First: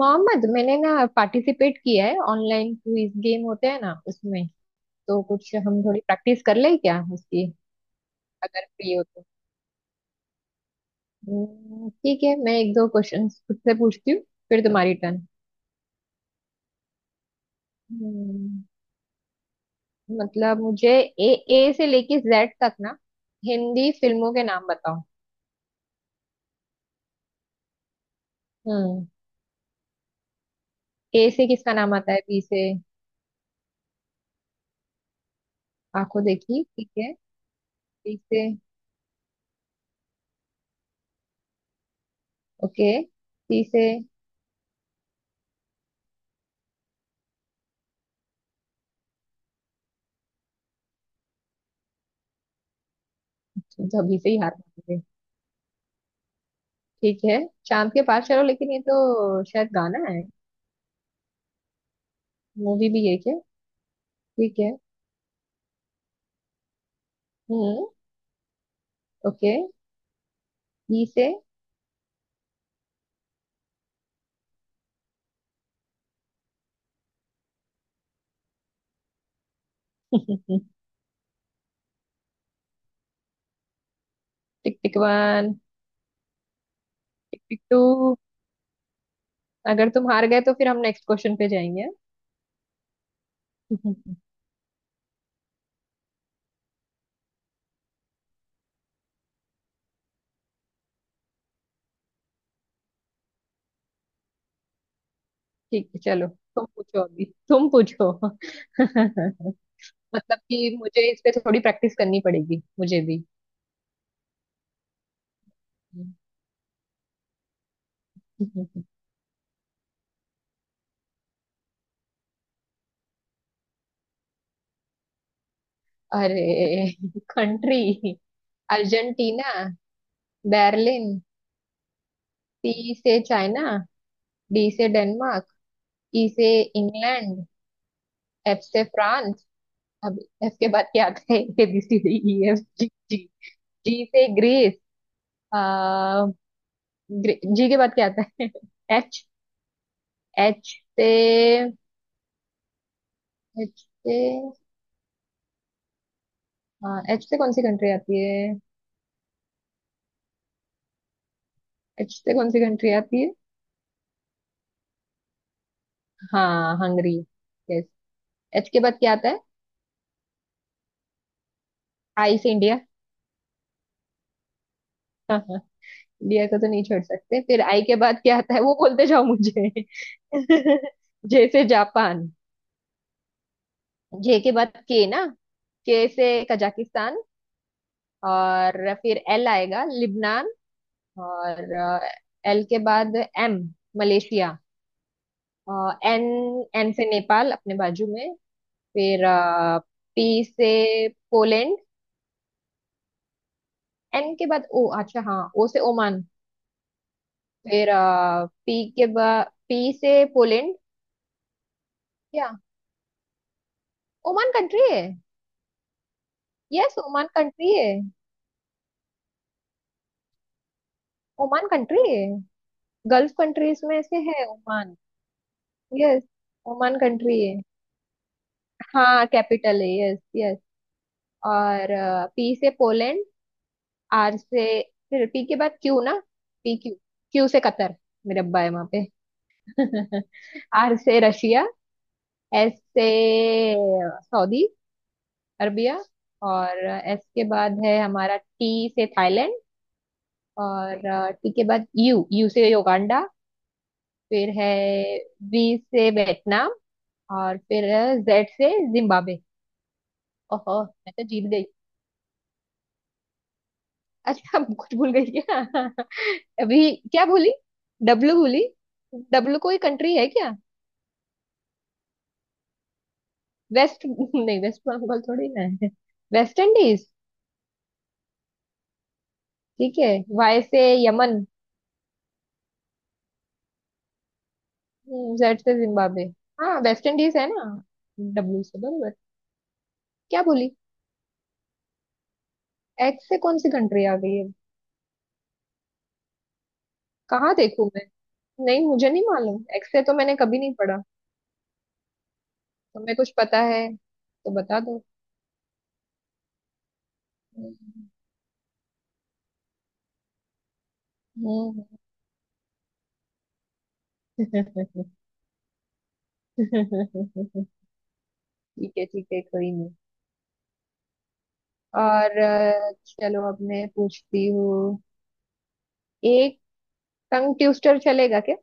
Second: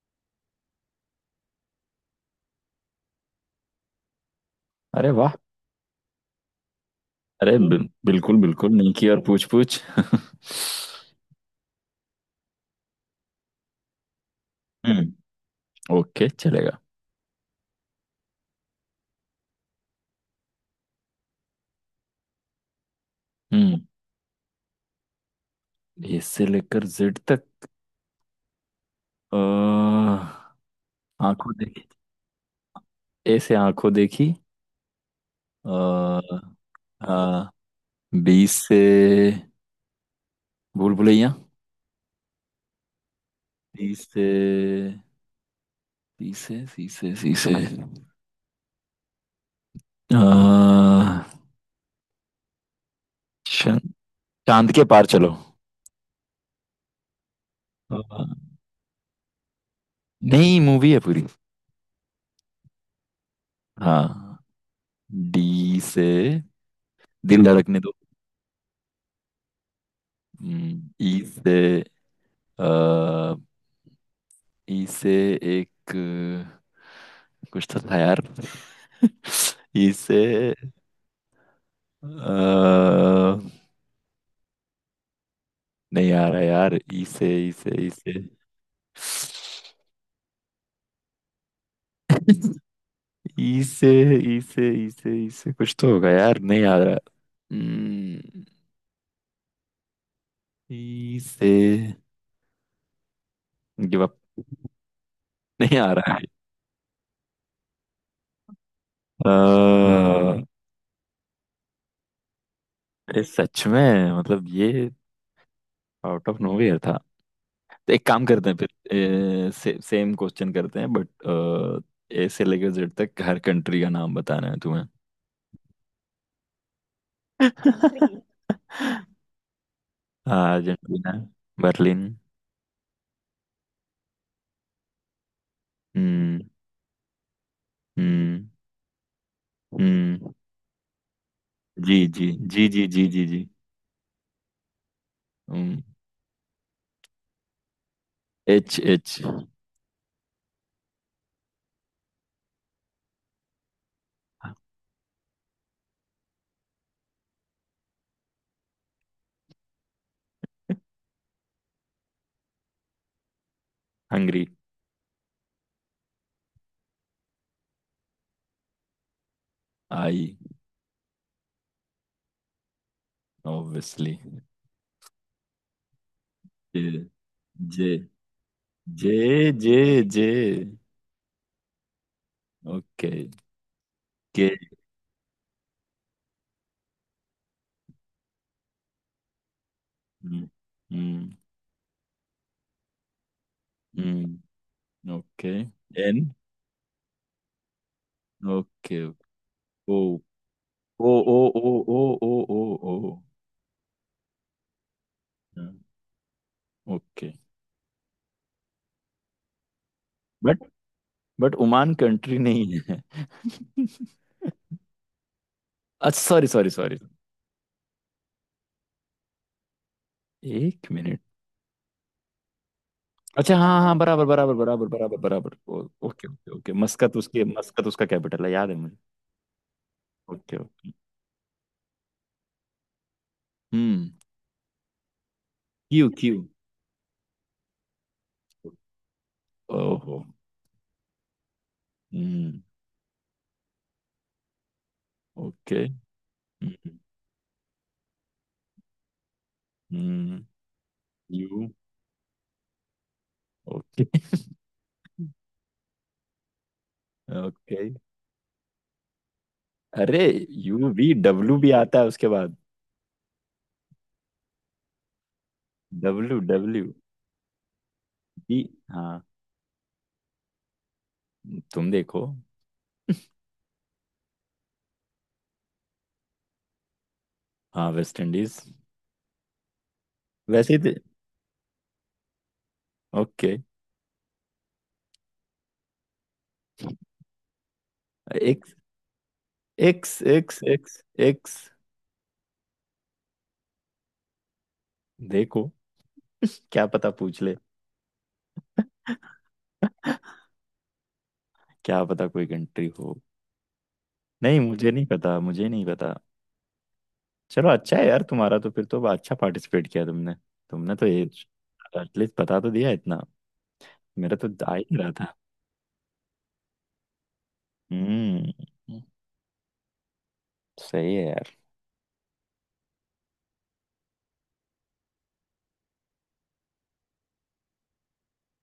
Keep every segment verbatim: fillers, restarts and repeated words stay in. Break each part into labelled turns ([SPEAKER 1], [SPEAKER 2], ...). [SPEAKER 1] मोहम्मद, मैंने ना पार्टिसिपेट किया है। ऑनलाइन क्विज गेम होते हैं ना, उसमें
[SPEAKER 2] अरे
[SPEAKER 1] तो
[SPEAKER 2] वाह।
[SPEAKER 1] कुछ हम थोड़ी प्रैक्टिस कर ले क्या उसकी,
[SPEAKER 2] अरे हम्म, बिल- बिल्कुल
[SPEAKER 1] अगर
[SPEAKER 2] बिल्कुल,
[SPEAKER 1] फ्री हो
[SPEAKER 2] निकी और
[SPEAKER 1] तो।
[SPEAKER 2] पूछ पूछ
[SPEAKER 1] हम्म, ठीक है, मैं एक दो क्वेश्चंस खुद से पूछती हूँ, फिर तुम्हारी
[SPEAKER 2] हम्म।
[SPEAKER 1] टर्न।
[SPEAKER 2] ओके, चलेगा।
[SPEAKER 1] हम्म, मतलब मुझे ए ए से लेके जेड तक ना
[SPEAKER 2] हम्म
[SPEAKER 1] हिंदी फिल्मों के नाम बताओ।
[SPEAKER 2] ए से लेकर जेड तक।
[SPEAKER 1] हम्म।
[SPEAKER 2] अ,
[SPEAKER 1] ए से
[SPEAKER 2] आंखों
[SPEAKER 1] किसका
[SPEAKER 2] देखी।
[SPEAKER 1] नाम आता है, बी से?
[SPEAKER 2] ए से आंखों देखी। आ,
[SPEAKER 1] आंखों देखी, ठीक है।
[SPEAKER 2] आ,
[SPEAKER 1] बी
[SPEAKER 2] बी
[SPEAKER 1] से?
[SPEAKER 2] से भूल भुलैया।
[SPEAKER 1] ओके, सी से?
[SPEAKER 2] बी से, बी से, सी से, सी से। आ, शन-
[SPEAKER 1] तो अभी से ही हार
[SPEAKER 2] चांद
[SPEAKER 1] मान
[SPEAKER 2] के
[SPEAKER 1] गए?
[SPEAKER 2] पार चलो।
[SPEAKER 1] ठीक है, चांद
[SPEAKER 2] अ,
[SPEAKER 1] के पार चलो, लेकिन ये तो शायद गाना है।
[SPEAKER 2] नहीं, मूवी है पूरी।
[SPEAKER 1] मूवी भी है क्या?
[SPEAKER 2] हाँ।
[SPEAKER 1] ठीक है।
[SPEAKER 2] डी से दिल धड़कने
[SPEAKER 1] हम्म।
[SPEAKER 2] दो।
[SPEAKER 1] ओके।
[SPEAKER 2] हम्म,
[SPEAKER 1] ई
[SPEAKER 2] ई
[SPEAKER 1] से?
[SPEAKER 2] से। अ, ई से एक कुछ तो था यार। ई से।
[SPEAKER 1] हम्म,
[SPEAKER 2] अ,
[SPEAKER 1] टिक टिक वन,
[SPEAKER 2] नहीं आ रहा यार, ई से
[SPEAKER 1] टिक
[SPEAKER 2] ई
[SPEAKER 1] टिक
[SPEAKER 2] से,
[SPEAKER 1] टू।
[SPEAKER 2] ई से,
[SPEAKER 1] अगर तुम हार गए तो फिर हम नेक्स्ट क्वेश्चन पे जाएंगे।
[SPEAKER 2] ई से।
[SPEAKER 1] हम्म,
[SPEAKER 2] ई से, ई से, ई से, कुछ तो होगा यार, नहीं आ रहा। हम्म, ई से। Give up. नहीं
[SPEAKER 1] ठीक
[SPEAKER 2] आ
[SPEAKER 1] है,
[SPEAKER 2] रहा है।
[SPEAKER 1] चलो तुम पूछो, अभी तुम पूछो।
[SPEAKER 2] अ,
[SPEAKER 1] मतलब कि मुझे इस पे थोड़ी प्रैक्टिस करनी पड़ेगी, मुझे
[SPEAKER 2] ये
[SPEAKER 1] भी।
[SPEAKER 2] सच में, मतलब ये, आउट ऑफ नोवेयर था। तो एक काम करते हैं फिर। से, सेम क्वेश्चन करते हैं, बट ए से लेकर जेड तक हर कंट्री का नाम बताना है तुम्हें।
[SPEAKER 1] अरे, country? Argentina. Berlin.
[SPEAKER 2] Argentina. Berlin.
[SPEAKER 1] C से चाइना। डी से डेनमार्क। ई
[SPEAKER 2] हम्म।
[SPEAKER 1] से इंग्लैंड।
[SPEAKER 2] हम्म।
[SPEAKER 1] एफ से फ्रांस। अब
[SPEAKER 2] हम्म।
[SPEAKER 1] एफ के बाद क्या आता है? A B
[SPEAKER 2] G
[SPEAKER 1] C D
[SPEAKER 2] G
[SPEAKER 1] E F
[SPEAKER 2] G G
[SPEAKER 1] G
[SPEAKER 2] G
[SPEAKER 1] G
[SPEAKER 2] G G.
[SPEAKER 1] जी से ग्रीस।
[SPEAKER 2] हम्म।
[SPEAKER 1] आ, ग्रे, जी के बाद क्या आता है?
[SPEAKER 2] H, H.
[SPEAKER 1] एच एच से, एच से, हाँ एच से कौन सी कंट्री आती है? एच से कौन सी कंट्री आती है?
[SPEAKER 2] हंगरी।
[SPEAKER 1] हाँ हंगरी। यस। एच के बाद क्या आता है?
[SPEAKER 2] आई।
[SPEAKER 1] आई से इंडिया।
[SPEAKER 2] ऑब्वियसली।
[SPEAKER 1] हाँ हाँ, इंडिया को तो
[SPEAKER 2] जे,
[SPEAKER 1] नहीं छोड़ सकते। फिर आई
[SPEAKER 2] जे,
[SPEAKER 1] के बाद क्या आता है वो बोलते
[SPEAKER 2] जे,
[SPEAKER 1] जाओ मुझे।
[SPEAKER 2] जे, जे।
[SPEAKER 1] जैसे जापान।
[SPEAKER 2] ओके।
[SPEAKER 1] जे
[SPEAKER 2] के।
[SPEAKER 1] के बाद के ना? के से कजाकिस्तान। और फिर एल आएगा,
[SPEAKER 2] हम्म।
[SPEAKER 1] लिबनान। और एल के बाद एम मलेशिया।
[SPEAKER 2] हम्म। ओके।
[SPEAKER 1] N
[SPEAKER 2] N.
[SPEAKER 1] एन से नेपाल, अपने बाजू में।
[SPEAKER 2] ओके।
[SPEAKER 1] फिर
[SPEAKER 2] ओ,
[SPEAKER 1] पी से
[SPEAKER 2] O, O, O,
[SPEAKER 1] Poland.
[SPEAKER 2] O, O, O, O.
[SPEAKER 1] N के बाद ओ अच्छा हाँ, ओ से ओमान।
[SPEAKER 2] ओके।
[SPEAKER 1] फिर पी के बाद पी से
[SPEAKER 2] but
[SPEAKER 1] Poland.
[SPEAKER 2] But Oman country
[SPEAKER 1] क्या?
[SPEAKER 2] नहीं है।
[SPEAKER 1] ओमान कंट्री है।
[SPEAKER 2] अच्छा, sorry sorry
[SPEAKER 1] yes,
[SPEAKER 2] sorry.
[SPEAKER 1] Oman country है।
[SPEAKER 2] एक मिनट।
[SPEAKER 1] ओमान कंट्री है, गल्फ
[SPEAKER 2] अच्छा हाँ
[SPEAKER 1] कंट्रीज
[SPEAKER 2] हाँ,
[SPEAKER 1] में से
[SPEAKER 2] बराबर
[SPEAKER 1] है
[SPEAKER 2] बराबर बराबर
[SPEAKER 1] ओमान।
[SPEAKER 2] बराबर बराबर। ओ-
[SPEAKER 1] yes,
[SPEAKER 2] okay okay okay.
[SPEAKER 1] Oman
[SPEAKER 2] Muscat,
[SPEAKER 1] country
[SPEAKER 2] उसके
[SPEAKER 1] है।
[SPEAKER 2] मस्कत, उसका कैपिटल है, याद है मुझे।
[SPEAKER 1] हाँ कैपिटल है, यस
[SPEAKER 2] ओके
[SPEAKER 1] यस।
[SPEAKER 2] ओके।
[SPEAKER 1] और पी से पोलैंड।
[SPEAKER 2] हम्म।
[SPEAKER 1] आर से, फिर पी के बाद क्यू
[SPEAKER 2] क्यू,
[SPEAKER 1] ना?
[SPEAKER 2] क्यू।
[SPEAKER 1] पी क्यू क्यू से कतर, मेरे अब्बा है वहां पे।
[SPEAKER 2] ओहो।
[SPEAKER 1] आर से रशिया।
[SPEAKER 2] हम्म।
[SPEAKER 1] एस से सऊदी
[SPEAKER 2] ओके।
[SPEAKER 1] अरबिया। और एस के बाद है हमारा टी से थाईलैंड।
[SPEAKER 2] हम्म।
[SPEAKER 1] और टी के
[SPEAKER 2] यू।
[SPEAKER 1] बाद यू यू से युगांडा।
[SPEAKER 2] ओके।
[SPEAKER 1] फिर है वी से वियतनाम। और
[SPEAKER 2] ओके।
[SPEAKER 1] फिर जेड से जिम्बाब्वे।
[SPEAKER 2] अरे,
[SPEAKER 1] ओहो,
[SPEAKER 2] यू वी
[SPEAKER 1] मैं तो जीत
[SPEAKER 2] डब्ल्यू
[SPEAKER 1] गई।
[SPEAKER 2] भी आता है उसके बाद।
[SPEAKER 1] अच्छा, कुछ भूल गई क्या?
[SPEAKER 2] W, W.
[SPEAKER 1] अभी क्या बोली? W
[SPEAKER 2] B.
[SPEAKER 1] बोली?
[SPEAKER 2] हाँ।
[SPEAKER 1] डब्लू कोई कंट्री है क्या?
[SPEAKER 2] तुम देखो।
[SPEAKER 1] वेस्ट नहीं, वेस्ट बंगाल थोड़ी ना है। West Indies.
[SPEAKER 2] हाँ, वेस्ट इंडीज।
[SPEAKER 1] ठीक है। वाई
[SPEAKER 2] वैसे ही
[SPEAKER 1] से
[SPEAKER 2] थे-।
[SPEAKER 1] यमन।
[SPEAKER 2] ओके।
[SPEAKER 1] जेड से जिम्बाब्वे। हाँ वेस्ट इंडीज है ना, डब्लू
[SPEAKER 2] एक्स,
[SPEAKER 1] से, बराबर।
[SPEAKER 2] एक्स,
[SPEAKER 1] क्या
[SPEAKER 2] एक्स,
[SPEAKER 1] बोली?
[SPEAKER 2] X, X.
[SPEAKER 1] एक्स से कौन सी कंट्री आ गई है?
[SPEAKER 2] देखो। क्या पता, पूछ
[SPEAKER 1] कहाँ
[SPEAKER 2] ले।
[SPEAKER 1] देखूं मैं? नहीं, मुझे नहीं मालूम, एक्स से तो मैंने कभी नहीं पढ़ा।
[SPEAKER 2] क्या पता कोई कंट्री हो।
[SPEAKER 1] तुम्हें कुछ पता है तो
[SPEAKER 2] नहीं,
[SPEAKER 1] बता
[SPEAKER 2] मुझे
[SPEAKER 1] दो।
[SPEAKER 2] नहीं पता, मुझे नहीं पता। चलो, अच्छा है
[SPEAKER 1] हम्म।
[SPEAKER 2] यार तुम्हारा तो, फिर तो अच्छा पार्टिसिपेट किया तुमने। तुमने तो ये, एटलीस्ट बता तो दिया इतना। मेरा तो आ ही नहीं
[SPEAKER 1] हम्म।
[SPEAKER 2] रहा था। हम्म।
[SPEAKER 1] ठीक है ठीक है, कोई नहीं।
[SPEAKER 2] सही है यार।
[SPEAKER 1] और अ, चलो अब मैं पूछती हूँ। एक टंग ट्विस्टर चलेगा क्या?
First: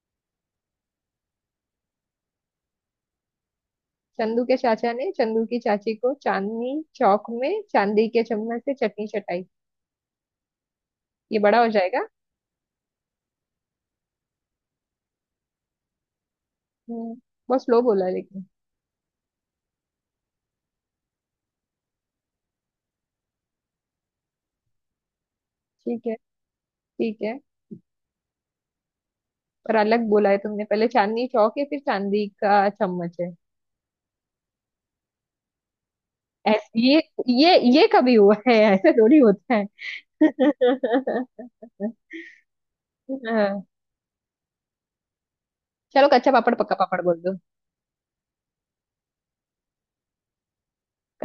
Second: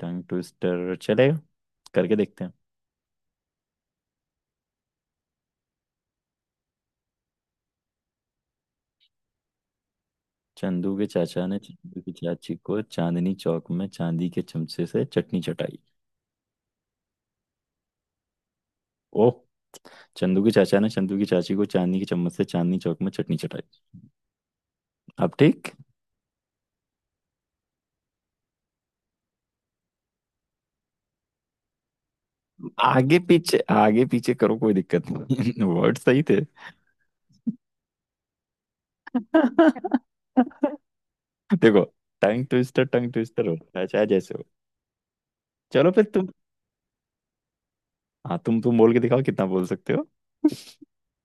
[SPEAKER 2] टंग ट्विस्टर चलेगा, करके देखते हैं।
[SPEAKER 1] चंदू के चाचा ने चंदू की चाची को चांदनी चौक में चांदी के चम्मच से चटनी चटाई।
[SPEAKER 2] चंदू के
[SPEAKER 1] ये
[SPEAKER 2] चाचा ने
[SPEAKER 1] बड़ा हो
[SPEAKER 2] चंदू
[SPEAKER 1] जाएगा।
[SPEAKER 2] की चाची को चांदनी चौक में चांदी के चमचे से चटनी चटाई।
[SPEAKER 1] हम्म। बहुत स्लो बोला लेकिन।
[SPEAKER 2] ओह। चंदू के चाचा ने चंदू की चाची को चांदनी के चम्मच से चांदनी चौक में चटनी चटाई। अब ठीक।
[SPEAKER 1] ठीक है, ठीक है, पर अलग बोला है तुमने, पहले चांदनी चौक है फिर चांदी का चम्मच
[SPEAKER 2] आगे
[SPEAKER 1] है।
[SPEAKER 2] पीछे, आगे पीछे करो, कोई दिक्कत नहीं वर्ड सही थे।
[SPEAKER 1] ऐसे ये, ये ये कभी हुआ है? ऐसे थोड़ी होता है।
[SPEAKER 2] देखो, टंग ट्विस्टर टंग ट्विस्टर
[SPEAKER 1] हाँ,
[SPEAKER 2] होता है, चाहे जैसे हो। चलो, फिर
[SPEAKER 1] चलो
[SPEAKER 2] तुम।
[SPEAKER 1] कच्चा पापड़ पक्का पापड़ बोल दो।
[SPEAKER 2] हाँ, तुम तुम बोल के दिखाओ, कितना बोल सकते हो।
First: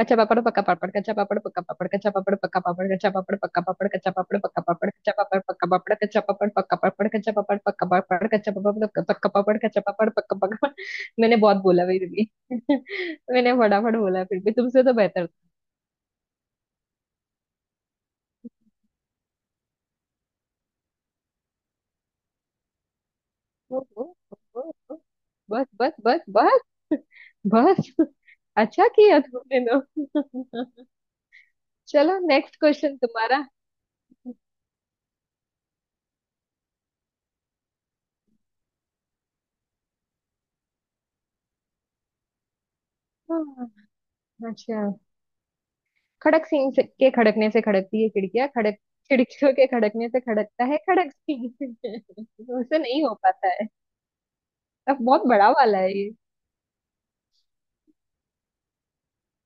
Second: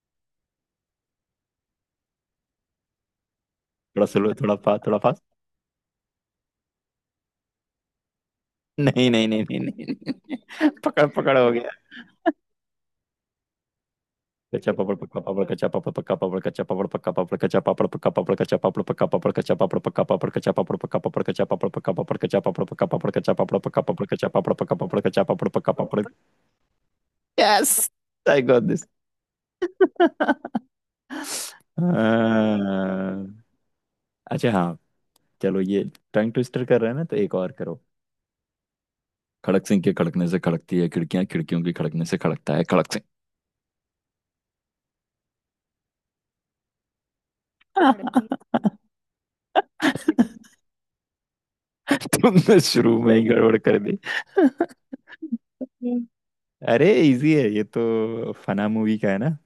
[SPEAKER 1] कच्चा पापड़ पक्का पापड़ कच्चा पापड़ पक्का पापड़ कच्चा पापड़ पक्का पापड़ कच्चा पापड़ पक्का पापड़
[SPEAKER 2] थोड़ा
[SPEAKER 1] कच्चा
[SPEAKER 2] स्लो, थोड़ा फास्ट,
[SPEAKER 1] पापड़
[SPEAKER 2] थोड़ा फास्ट।
[SPEAKER 1] पक्का पापड़ कच्चा पापड़ पक्का पापड़ कच्चा पापड़ पक्का पापड़ कच्चा पापड़
[SPEAKER 2] नहीं नहीं
[SPEAKER 1] पक्का पापड़ कच्चा पापड़ पक्का
[SPEAKER 2] नहीं
[SPEAKER 1] पापड़
[SPEAKER 2] नहीं
[SPEAKER 1] कच्चा
[SPEAKER 2] नहीं
[SPEAKER 1] पापड़ पक्का पापड़।
[SPEAKER 2] नहीं। पकड़
[SPEAKER 1] मैंने
[SPEAKER 2] पकड़ हो
[SPEAKER 1] बहुत
[SPEAKER 2] गया।
[SPEAKER 1] बोला फिर भी, मैंने फटाफट बोला, फिर भी
[SPEAKER 2] कच्चा
[SPEAKER 1] तुमसे तो
[SPEAKER 2] पापड़ पक्का
[SPEAKER 1] बेहतर।
[SPEAKER 2] पापड़ कच्चा पापड़ पक्का पापड़ कच्चा पापड़ पक्का पापड़ कच्चा पापड़ पक्का पापड़ कच्चा पापड़ पक्का पापड़ कच्चा पापड़ पक्का पापड़ कच्चा पापड़ पक्का पापड़ कच्चा पापड़ पक्का पापड़ कच्चा पापड़
[SPEAKER 1] ओ,
[SPEAKER 2] पक्का
[SPEAKER 1] ओ,
[SPEAKER 2] पापड़ कच्चा पापड़ पक्का पापड़ कच्चा पापड़
[SPEAKER 1] ओ,
[SPEAKER 2] पक्का
[SPEAKER 1] ओ,
[SPEAKER 2] पापड़ कच्चा पापड़
[SPEAKER 1] बस
[SPEAKER 2] पक्का
[SPEAKER 1] बस
[SPEAKER 2] पापड़।
[SPEAKER 1] बस बस, बस।
[SPEAKER 2] I got this.
[SPEAKER 1] अच्छा किया तुमने तो। चलो नेक्स्ट क्वेश्चन तुम्हारा।
[SPEAKER 2] अच्छा हाँ, चलो ये टंग ट्विस्टर कर रहे हैं ना, तो एक और करो। खड़क सिंह के खड़कने से खड़कती है खिड़कियां, खिड़कियों के खड़कने से खड़कता है खड़क सिंह।
[SPEAKER 1] हाँ, अच्छा। खड़क सिंह से के खड़कने से खड़कती है खिड़कियां, खड़क, खिड़कियों के खड़कने से खड़कता है खड़क सिंह।
[SPEAKER 2] तुमने
[SPEAKER 1] उसे
[SPEAKER 2] शुरू
[SPEAKER 1] नहीं
[SPEAKER 2] में
[SPEAKER 1] हो
[SPEAKER 2] ही
[SPEAKER 1] पाता
[SPEAKER 2] गड़बड़
[SPEAKER 1] है,
[SPEAKER 2] कर दी।
[SPEAKER 1] अब बहुत बड़ा वाला है ये।
[SPEAKER 2] अरे, इजी है ये, तो फना मूवी का है ना,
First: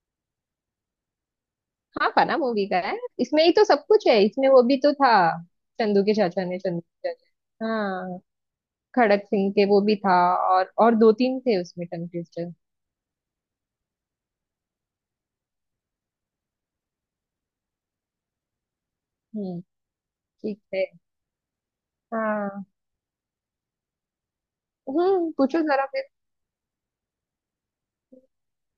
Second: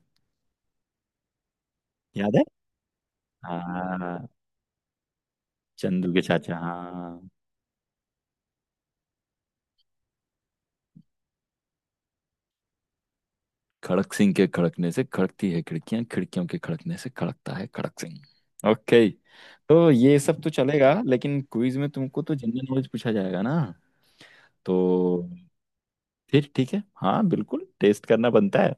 [SPEAKER 1] हाँ
[SPEAKER 2] याद
[SPEAKER 1] फना
[SPEAKER 2] है।
[SPEAKER 1] मूवी का है, इसमें ही तो सब कुछ है,
[SPEAKER 2] हाँ,
[SPEAKER 1] इसमें वो भी तो था, चंदू
[SPEAKER 2] चंदू
[SPEAKER 1] के
[SPEAKER 2] के
[SPEAKER 1] चाचा
[SPEAKER 2] चाचा,
[SPEAKER 1] ने, चंदू के
[SPEAKER 2] हाँ।
[SPEAKER 1] चाचा, हाँ। खड़क सिंह के, वो भी था। और और दो तीन थे उसमें टंग ट्विस्टर।
[SPEAKER 2] खड़क सिंह के खड़कने से खड़कती है खिड़कियां, खिड़कियों के खड़कने से खड़कता है खड़क सिंह। ओके,
[SPEAKER 1] हम्म,
[SPEAKER 2] तो ये सब तो
[SPEAKER 1] ठीक है
[SPEAKER 2] चलेगा, लेकिन क्विज में तुमको तो
[SPEAKER 1] हाँ।
[SPEAKER 2] जनरल नॉलेज पूछा जाएगा ना। तो
[SPEAKER 1] हम्म, पूछो जरा फिर।
[SPEAKER 2] फिर ठीक है, हाँ बिल्कुल, टेस्ट करना बनता है।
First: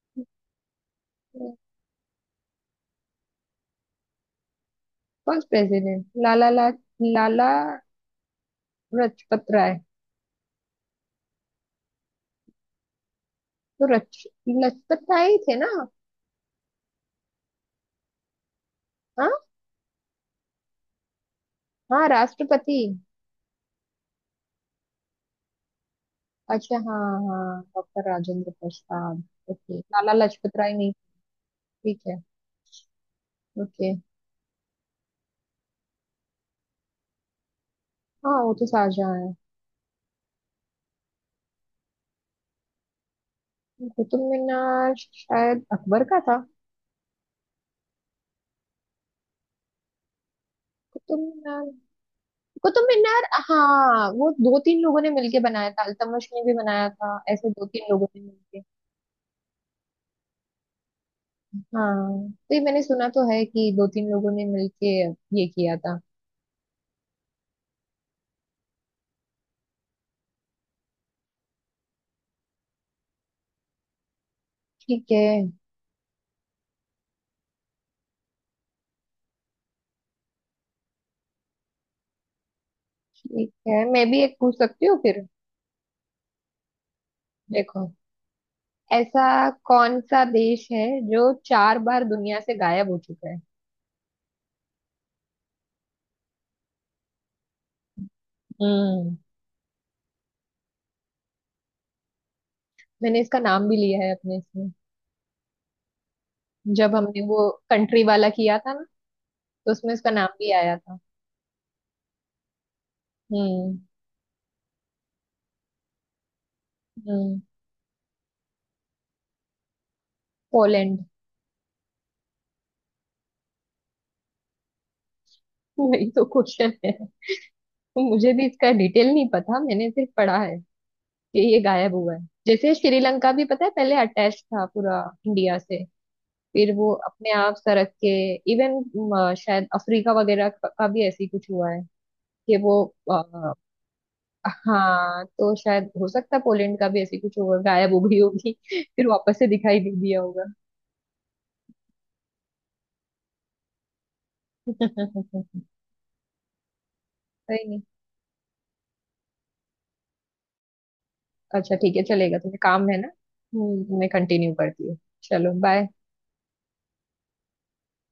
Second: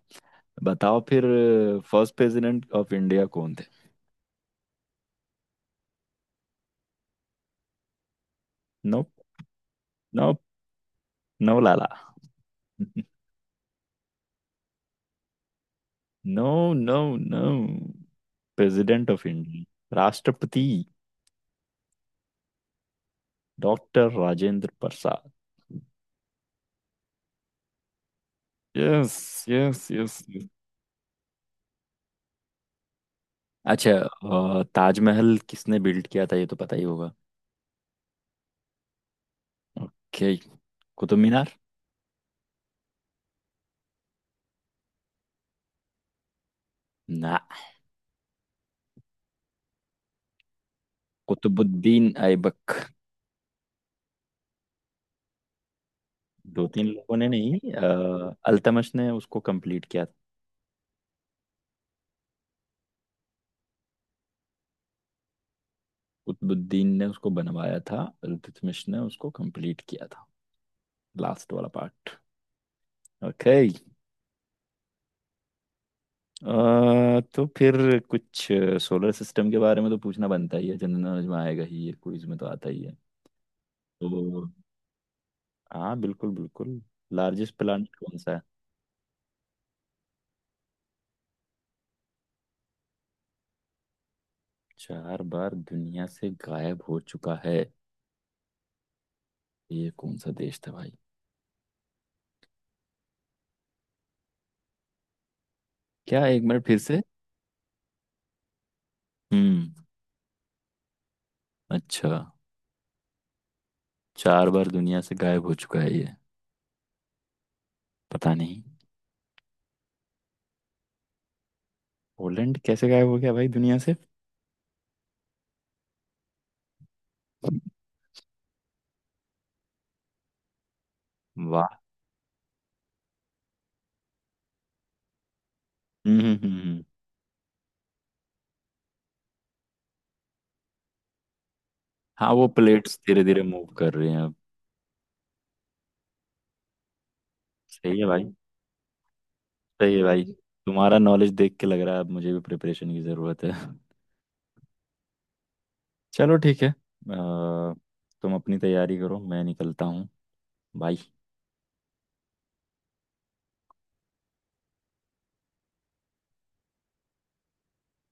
[SPEAKER 2] बताओ फिर।
[SPEAKER 1] हम्म,
[SPEAKER 2] फर्स्ट प्रेसिडेंट ऑफ इंडिया कौन थे?
[SPEAKER 1] कौन प्रेसिडेंट? लाला ला, Lala, Lala
[SPEAKER 2] no.
[SPEAKER 1] Lajpat Rai.
[SPEAKER 2] No. No, लाला।
[SPEAKER 1] तो रच लजपत राय ही थे ना?
[SPEAKER 2] No, no, no. President of
[SPEAKER 1] हाँ,
[SPEAKER 2] इंडिया, राष्ट्रपति।
[SPEAKER 1] हाँ राष्ट्रपति।
[SPEAKER 2] डॉक्टर राजेंद्र प्रसाद।
[SPEAKER 1] अच्छा हाँ, हाँ doctor Rajendra
[SPEAKER 2] yes
[SPEAKER 1] Prasad. Okay,
[SPEAKER 2] yes
[SPEAKER 1] Lala
[SPEAKER 2] yes.
[SPEAKER 1] Lajpat Rai नहीं। ठीक है।
[SPEAKER 2] अच्छा।
[SPEAKER 1] ओके।
[SPEAKER 2] अ, ताजमहल किसने बिल्ड किया था? ये तो पता ही होगा।
[SPEAKER 1] हाँ वो तो शाहजहाँ है।
[SPEAKER 2] ओके, कुतुब मीनार।
[SPEAKER 1] कुतुब मीनार शायद अकबर का था।
[SPEAKER 2] ना।
[SPEAKER 1] कुतुब मीनार,
[SPEAKER 2] कुतुबुद्दीन ऐबक।
[SPEAKER 1] कुतुब मीनार, हाँ वो दो तीन लोगों ने मिलके बनाया था, अल्तमश ने भी
[SPEAKER 2] दो तीन
[SPEAKER 1] बनाया
[SPEAKER 2] लोगों
[SPEAKER 1] था,
[SPEAKER 2] ने
[SPEAKER 1] ऐसे दो
[SPEAKER 2] नहीं,
[SPEAKER 1] तीन लोगों ने
[SPEAKER 2] अ,
[SPEAKER 1] मिलके।
[SPEAKER 2] अल्तमश ने उसको कंप्लीट किया था।
[SPEAKER 1] हाँ तो ये मैंने सुना तो है कि दो तीन लोगों ने मिलके ये किया था।
[SPEAKER 2] कुतुबुद्दीन ने उसको बनवाया था, अल्तमश ने उसको कंप्लीट किया था, लास्ट वाला पार्ट। ओके।
[SPEAKER 1] ठीक है।
[SPEAKER 2] अ, तो फिर कुछ सोलर सिस्टम के बारे में तो पूछना बनता ही है, जनरल नॉलेज में आएगा ही ये, क्विज में तो आता ही है।
[SPEAKER 1] ठीक है, मैं भी एक
[SPEAKER 2] तो
[SPEAKER 1] पूछ सकती हूँ फिर।
[SPEAKER 2] हाँ, बिल्कुल बिल्कुल। लार्जेस्ट
[SPEAKER 1] देखो,
[SPEAKER 2] प्लानिट कौन सा है?
[SPEAKER 1] ऐसा कौन सा देश है जो चार बार दुनिया से गायब हो चुका है?
[SPEAKER 2] चार बार दुनिया से गायब हो चुका है?
[SPEAKER 1] हम्म।
[SPEAKER 2] ये कौन सा देश था भाई?
[SPEAKER 1] मैंने इसका नाम भी लिया है अपने इसमें,
[SPEAKER 2] क्या, एक मिनट, फिर
[SPEAKER 1] जब
[SPEAKER 2] से।
[SPEAKER 1] हमने वो कंट्री वाला किया था ना, तो
[SPEAKER 2] हम्म।
[SPEAKER 1] उसमें इसका नाम भी आया था।
[SPEAKER 2] अच्छा,
[SPEAKER 1] हम्म।
[SPEAKER 2] चार बार दुनिया से गायब हो चुका है ये?
[SPEAKER 1] हम्म।
[SPEAKER 2] पता नहीं।
[SPEAKER 1] पोलैंड।
[SPEAKER 2] पोलैंड कैसे गायब हो गया भाई दुनिया से?
[SPEAKER 1] वही तो क्वेश्चन है, मुझे भी इसका डिटेल नहीं पता, मैंने सिर्फ पढ़ा है कि ये
[SPEAKER 2] वाह।
[SPEAKER 1] गायब हुआ है। जैसे श्रीलंका भी, पता है, पहले अटैच था पूरा इंडिया से,
[SPEAKER 2] हम्म, हम्म, हम्म,
[SPEAKER 1] फिर
[SPEAKER 2] हम्म।
[SPEAKER 1] वो अपने आप सरक के, इवन शायद अफ्रीका वगैरह का का भी ऐसी कुछ हुआ है
[SPEAKER 2] हाँ, वो
[SPEAKER 1] कि वो।
[SPEAKER 2] प्लेट्स धीरे धीरे मूव कर रहे हैं अब।
[SPEAKER 1] हाँ तो शायद हो सकता है पोलैंड का भी ऐसे कुछ होगा, गायब
[SPEAKER 2] सही
[SPEAKER 1] हो
[SPEAKER 2] है
[SPEAKER 1] गई
[SPEAKER 2] भाई,
[SPEAKER 1] होगी फिर वापस से दिखाई
[SPEAKER 2] सही
[SPEAKER 1] दे
[SPEAKER 2] है
[SPEAKER 1] दिया
[SPEAKER 2] भाई।
[SPEAKER 1] होगा।
[SPEAKER 2] तुम्हारा नॉलेज देख के लग रहा है अब मुझे भी प्रिपरेशन की ज़रूरत है।
[SPEAKER 1] सही।
[SPEAKER 2] चलो ठीक है। अ,
[SPEAKER 1] नहीं।
[SPEAKER 2] तुम अपनी तैयारी करो, मैं निकलता हूँ। बाय।
[SPEAKER 1] अच्छा ठीक है, चलेगा, तुम्हें काम है ना। हम्म, मैं कंटिन्यू करती हूँ। चलो बाय।